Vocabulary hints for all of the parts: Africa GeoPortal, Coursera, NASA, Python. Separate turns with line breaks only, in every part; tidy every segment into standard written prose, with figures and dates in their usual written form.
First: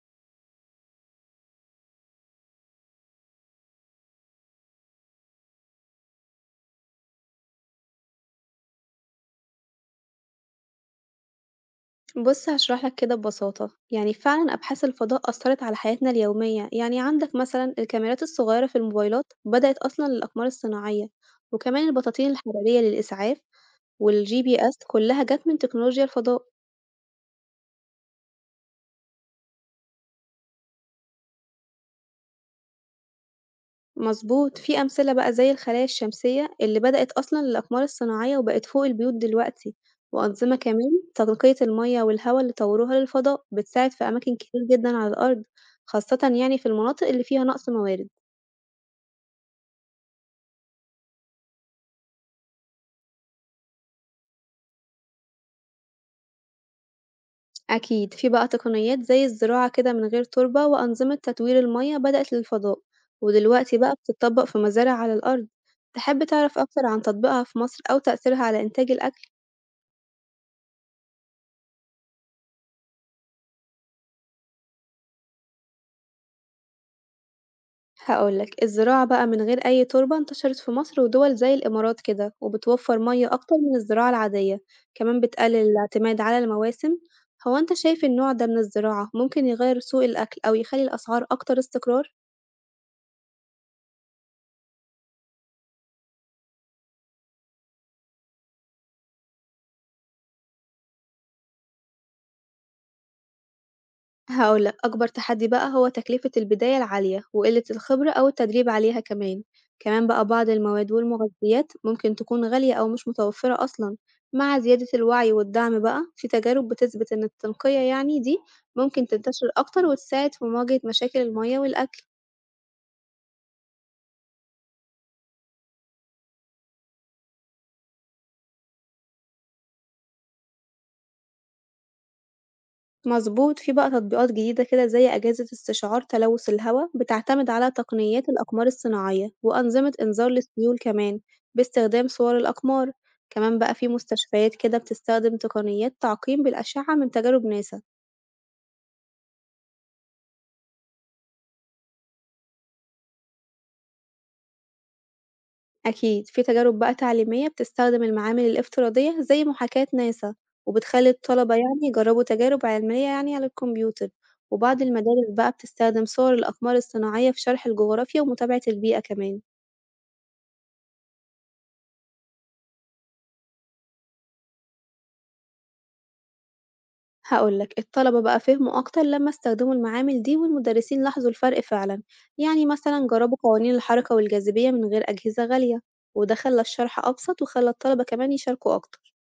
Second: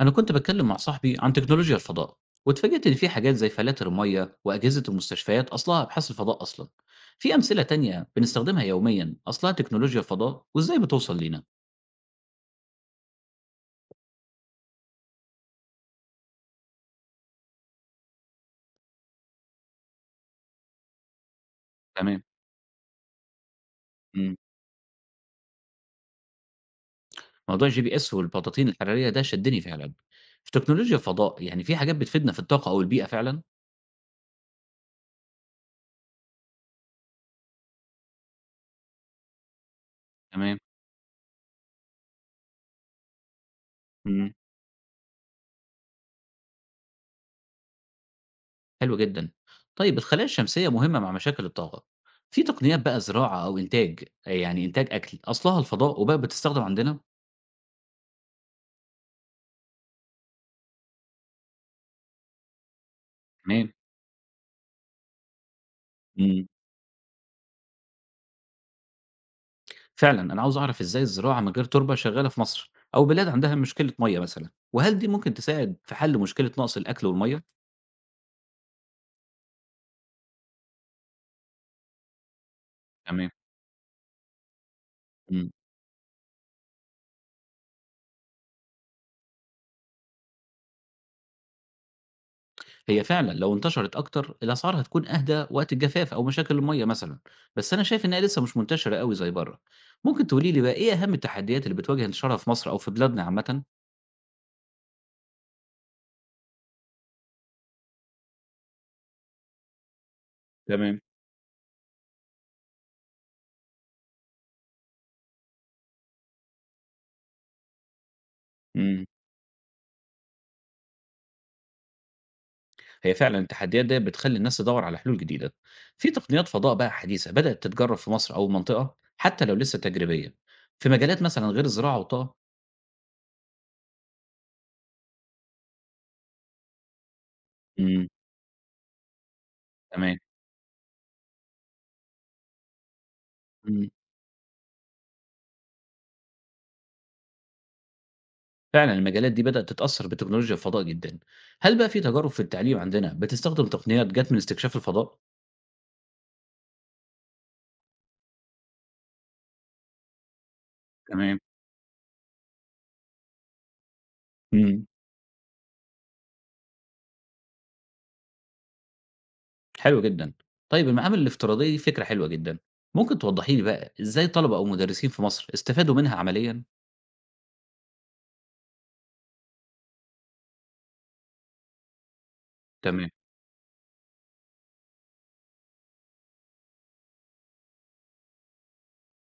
أنا كنت بتكلم مع صاحبي عن تكنولوجيا الفضاء واتفاجئت إن في حاجات زي فلاتر المية وأجهزة المستشفيات أصلها أبحاث الفضاء أصلا. في أمثلة تانية بنستخدمها يوميا أصلها تكنولوجيا الفضاء وإزاي بتوصل لينا؟
بُص هاشرح لك كده ببساطة، يعني فعلًا أبحاث الفضاء أثّرت على حياتنا اليومية، يعني عندك مثلًا الكاميرات الصغيرة في الموبايلات بدأت أصلًا للأقمار الصناعية، وكمان
تمام.
البطاطين الحرارية للإسعاف
مم.
والGPS كلها جات من تكنولوجيا الفضاء.
موضوع الGPS والبطاطين الحرارية ده شدني فعلا. في تكنولوجيا الفضاء يعني في حاجات بتفيدنا في الطاقة أو البيئة فعلا؟
مضبوط، في أمثلة بقى زي الخلايا الشمسية اللي بدأت أصلًا للأقمار الصناعية وبقت فوق البيوت دلوقتي، وأنظمة
تمام.
كمان تنقية المَيّة والهوا اللي طوروها للفضاء بتساعد في
مم.
أماكن كتير جدًا على الأرض، خاصةً يعني في المناطق اللي فيها نقص موارد.
حلو جدا. طيب الخلايا الشمسية مهمة مع مشاكل الطاقة. في تقنيات بقى زراعة أو إنتاج يعني إنتاج أكل أصلها الفضاء وبقى بتستخدم عندنا؟
أكيد في بقى تقنيات زي الزراعة كده من غير تربة وأنظمة تدوير المياه بدأت للفضاء
تمام.
ودلوقتي بقى بتطبق في مزارع على الأرض. تحب
مم.
تعرف أكتر عن تطبيقها في مصر أو تأثيرها على إنتاج الأكل؟
فعلًا، أنا عاوز أعرف إزاي الزراعة من غير تربة شغالة في مصر أو بلاد عندها مشكلة مَيّة مثلًا، وهل دي ممكن تساعد في حل مشكلة نقص الأكل والمَيّة؟
هقولك الزراعة بقى من غير أي تربة انتشرت في مصر ودول زي الإمارات كده وبتوفر مياه
تمام.
أكتر من الزراعة العادية، كمان
إمم.
بتقلل الاعتماد على المواسم. هو أنت شايف النوع ده من الزراعة ممكن يغير سوق الأكل أو يخلي الأسعار أكتر استقرار؟
هي فعلًا لو انتشرت أكتر الأسعار هتكون أهدى وقت الجفاف أو مشاكل المَيّة مثلًا، بس أنا شايف إنها لسه مش منتشرة أوي زي برّه، ممكن تقولي لي بقى إيه أهم التحديات اللي بتواجه الزراعة في مصر أو في بلادنا عامةً؟
هقول لك أكبر تحدي بقى هو تكلفة البداية العالية وقلة الخبرة أو التدريب عليها كمان، كمان بقى بعض المواد
تمام.
والمغذيات ممكن تكون غالية أو مش متوفرة أصلا، مع زيادة الوعي والدعم بقى في تجارب بتثبت إن التنقية يعني دي
إمم.
ممكن تنتشر أكتر وتساعد في مواجهة مشاكل المياه والأكل.
هي فعلًا التحديات ديّة بتخلّي الناس تدوّر على حلول جديدة. في تقنيات فضاء بقى حديثة بدأت تتجرّب في مصر أو المنطقة، حتى لو لسه تجريبية، في مجالات مثلًا غير الزراعة والطاقة.
مضبوط، في بقى تطبيقات جديدة كده زي أجهزة استشعار تلوث الهوا، بتعتمد على
إمم.
تقنيات الأقمار الصناعية وأنظمة
تمام.
إنذار للسيول كمان باستخدام صور الأقمار، كمان بقى في
إمم.
مستشفيات كده بتستخدم تقنيات تعقيم بالأشعة من تجارب ناسا.
فعلًا المجالات دي بدأت تتأثّر بتكنولوجيا الفضاء جدًا. هل بقى في تجارب في التعليم عندنا بتستخدم تقنيات جات من استكشاف الفضاء؟
أكيد في تجارب بقى تعليمية بتستخدم المعامل الافتراضية زي محاكاة ناسا، وبتخلي
تمام.
الطلبة يعني يجربوا تجارب علمية يعني على الكمبيوتر، وبعض
إمم.
المدارس بقى بتستخدم صور الأقمار الصناعية في شرح الجغرافيا ومتابعة البيئة كمان.
حلو جدًا. طيب المعامل الافتراضية دي فكرة حلوة جدًا. ممكن توضّحي لي بقى إزاي طلبة أو مدرسين في مصر استفادوا منها عمليًا؟
هاقول لك، الطلبة بقى فهموا أكتر لمّا استخدموا المعامل دي والمدرسين لاحظوا الفرق فعلًا، يعني مثلًا
تمام.
جربوا قوانين الحركة والجاذبية من غير أجهزة غالية، وده خلّى الشرح أبسط وخلّى الطلبة كمان يشاركوا أكتر.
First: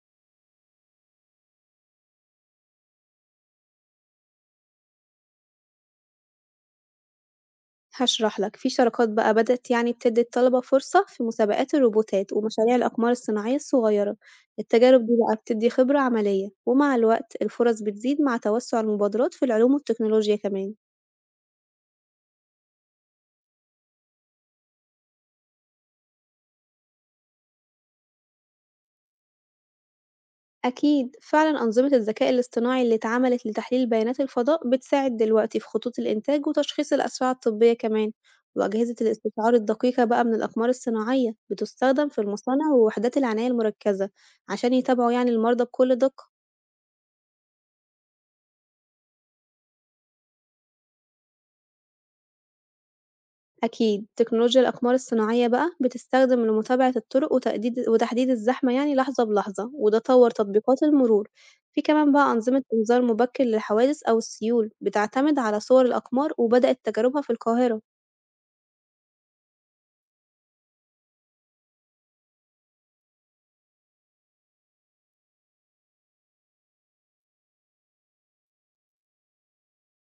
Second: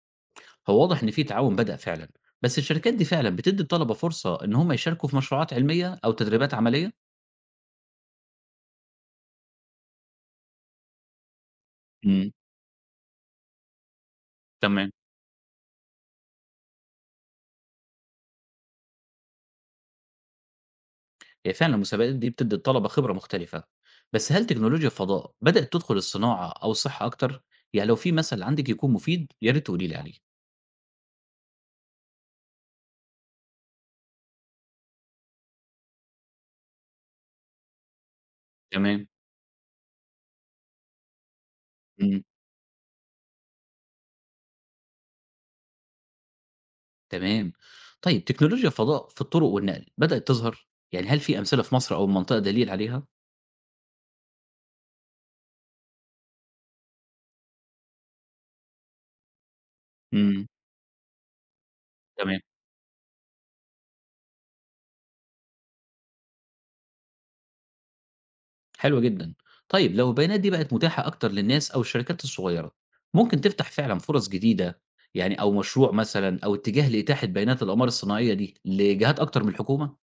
هو واضح إن في تعاون بدأ فعلًا، بس الشركات دي فعلًا بتدّي الطلبة فرصة إن هم يشاركوا في مشروعات علمية أو تدريبات عملية؟
هاشرح لك، في شراكات بقى بدأت يعني بتدي الطلبة فرصة في مسابقات
امم.
الروبوتات ومشاريع الأقمار الصناعية الصغيرة،
تمام.
التجارب دي بقى بتدي خبرة عملية، ومع الوقت الفرص بتزيد مع توسع المبادرات في العلوم والتكنولوجيا كمان.
هي فعلًا المسابقات دي بتدّي الطلبة خبرة مختلفة، بس هل تكنولوجيا الفضاء بدأت تدخل الصناعة أو الصحة أكتر؟ يعني لو في مثل عندِك يكون مفيد يا ريت تقولي لي عليه.
أكيد، فعلًا أنظمة الذكاء الاصطناعي اللي اتعملت لتحليل بيانات الفضاء بتساعد دلوقتي في خطوط الإنتاج وتشخيص الأسباب الطبية كمان، وأجهزة
تمام.
الاستشعار الدقيقة بقى من الأقمار الصناعية بتستخدم في
امم.
المصانع ووحدات العناية المركزة عشان يتابعوا يعني المرضى بكل دقة.
تمام. طيب تكنولوجيا الفضاء في الطرق والنقل بدأت تظهر؟ يعني هل في أمثلة في مصر أو المنطقة دليل عليها؟
أكيد، تكنولوجيا الأقمار الصناعية بقى بتستخدم لمتابعة الطرق وتقديد وتحديد الزحمة يعني لحظة بلحظة، وده طور
امم.
تطبيقات المرور، في كمان بقى
تمام.
أنظمة إنذار مبكر للحوادث أو السيول بتعتمد على صور الأقمار وبدأت تجاربها في القاهرة.
حلو جدًا. طيب لو البيانات دي بقت متاحة أكتر للناس أو الشركات الصغيرة، ممكن تفتح فعلًا فرص جديدة يعني أو مشروع مثلًا أو اتجاه لإتاحة بيانات الأقمار الصناعية دي لجهات أكتر من الحكومة؟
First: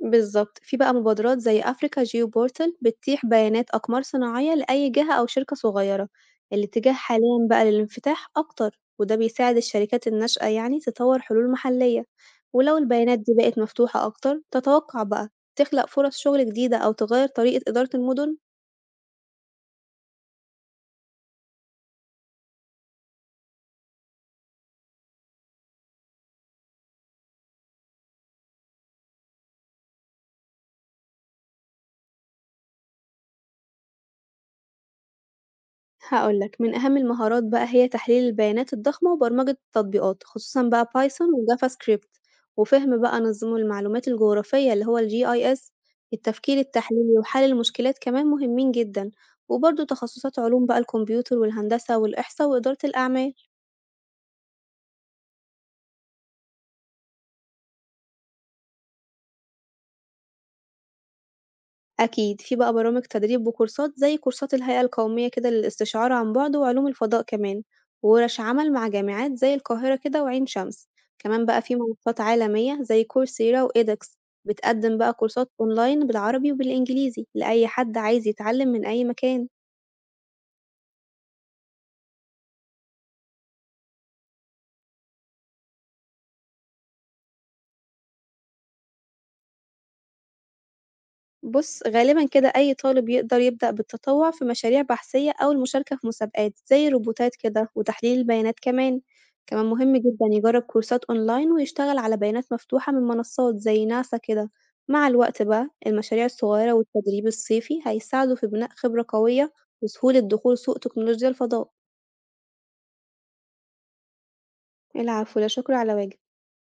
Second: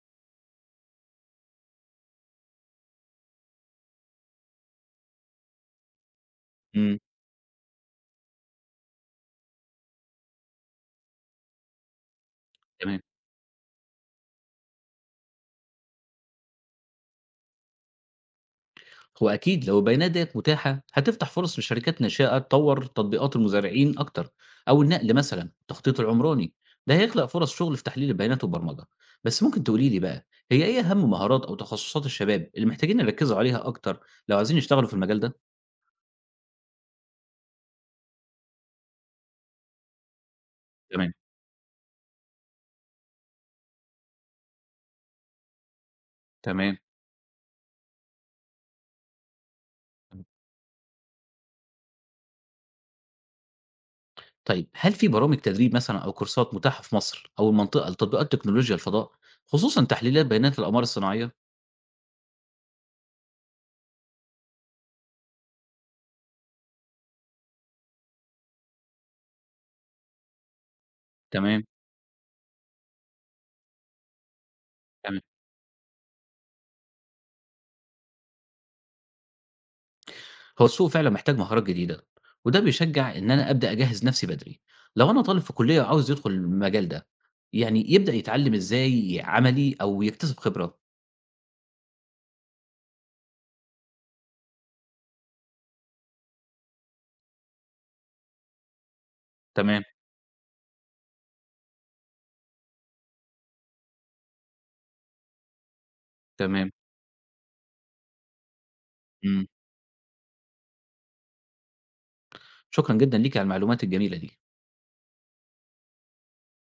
بالضبط. في بقى مبادرات زي Africa GeoPortal بتتيح بيانات أقمار صناعية لأي جهة أو شركة صغيرة. الاتجاه
إمم.
حاليًا بقى للانفتاح أكتر، وده بيساعد الشركات الناشئة يعني تطور حلول محلية، ولو
تمام.
البيانات دي بقت مفتوحة أكتر، تتوقع بقى تخلق فرص شغل جديدة أو تغير طريقة إدارة المدن؟
هو أكيد لو البيانات ديّة متاحة، هتفتح فرص لشركات ناشئة تطوّر تطبيقات المزارعين أكتر أو النقل مثلًا، التخطيط العمراني. ده هيخلق فرص شغل في تحليل البيانات والبرمجة. بس ممكن تقولي لي بقى، هي إيه أهم مهارات أو تخصصات الشباب اللي محتاجين يركّزوا عليها أكتر لو عايزين يشتغلوا في المجال ده؟
هاقول لك، من أهم المهارات بقى هي تحليل البيانات الضخمة وبرمجة التطبيقات، خصوصًا بقى
تمام.
Python وJavaScript، وفهم بقى نظم المعلومات الجغرافية اللي هو الGIS، التفكير
تمام.
التحليلي وحل المشكلات كمان مهمين جدًا، وبرضه
إمم.
تخصصات علوم بقى الكمبيوتر والهندسة والإحصاء وإدارة الأعمال.
طيب هل في برامج تدريب مثلًا أو كورسات متاحة في مصر أو المنطقة لتطبيقات تكنولوجيا الفضاء، خصوصًا تحليلات بيانات الأقمار الصناعية؟
أكيد، في بقى برامج تدريب وكورسات زي كورسات الهيئة القومية كده للاستشعار عن بُعد وعلوم الفضاء كمان، وورش عمل مع جامعات زي القاهرة كده وعين شمس، كمان بقى
تمام.
في منصات عالمية زي كورسيرا وEdX بتقدم بقى
تمام.
كورسات أونلاين بالعربي وبالإنجليزي لأي حد عايز يتعلم من أي مكان.
هو السوق فعلًا محتاج مهارات جديدة، وده بيشجّع إن أنا أبدأ أجهّز نَفْسي بدري. لو أنا طالب في كُلّية وعاوز يدخل المجال ده، يعني يبدأ يتعلّم إزاي عملي أو يكتسب خبرة؟
بُص، غالبًا كده أي طالب يقدر يبدأ بالتطوع في مشاريع بحثية أو المشاركة في مسابقات زي الروبوتات كده وتحليل البيانات كمان، كمان
تمام.
مهم جدًا يجرب كورسات أونلاين ويشتغل على بيانات مفتوحة من منصات زي ناسا كده، مع الوقت بقى المشاريع
تمام.
الصغيرة والتدريب الصيفي هيساعده في بناء خبرة
إمم.
قوية وسهولة دخول سوق تكنولوجيا الفضاء.
شكرًا جدًا ليكِ على المعلومات الجميلة دي.
العفو، لا شكر على واجب.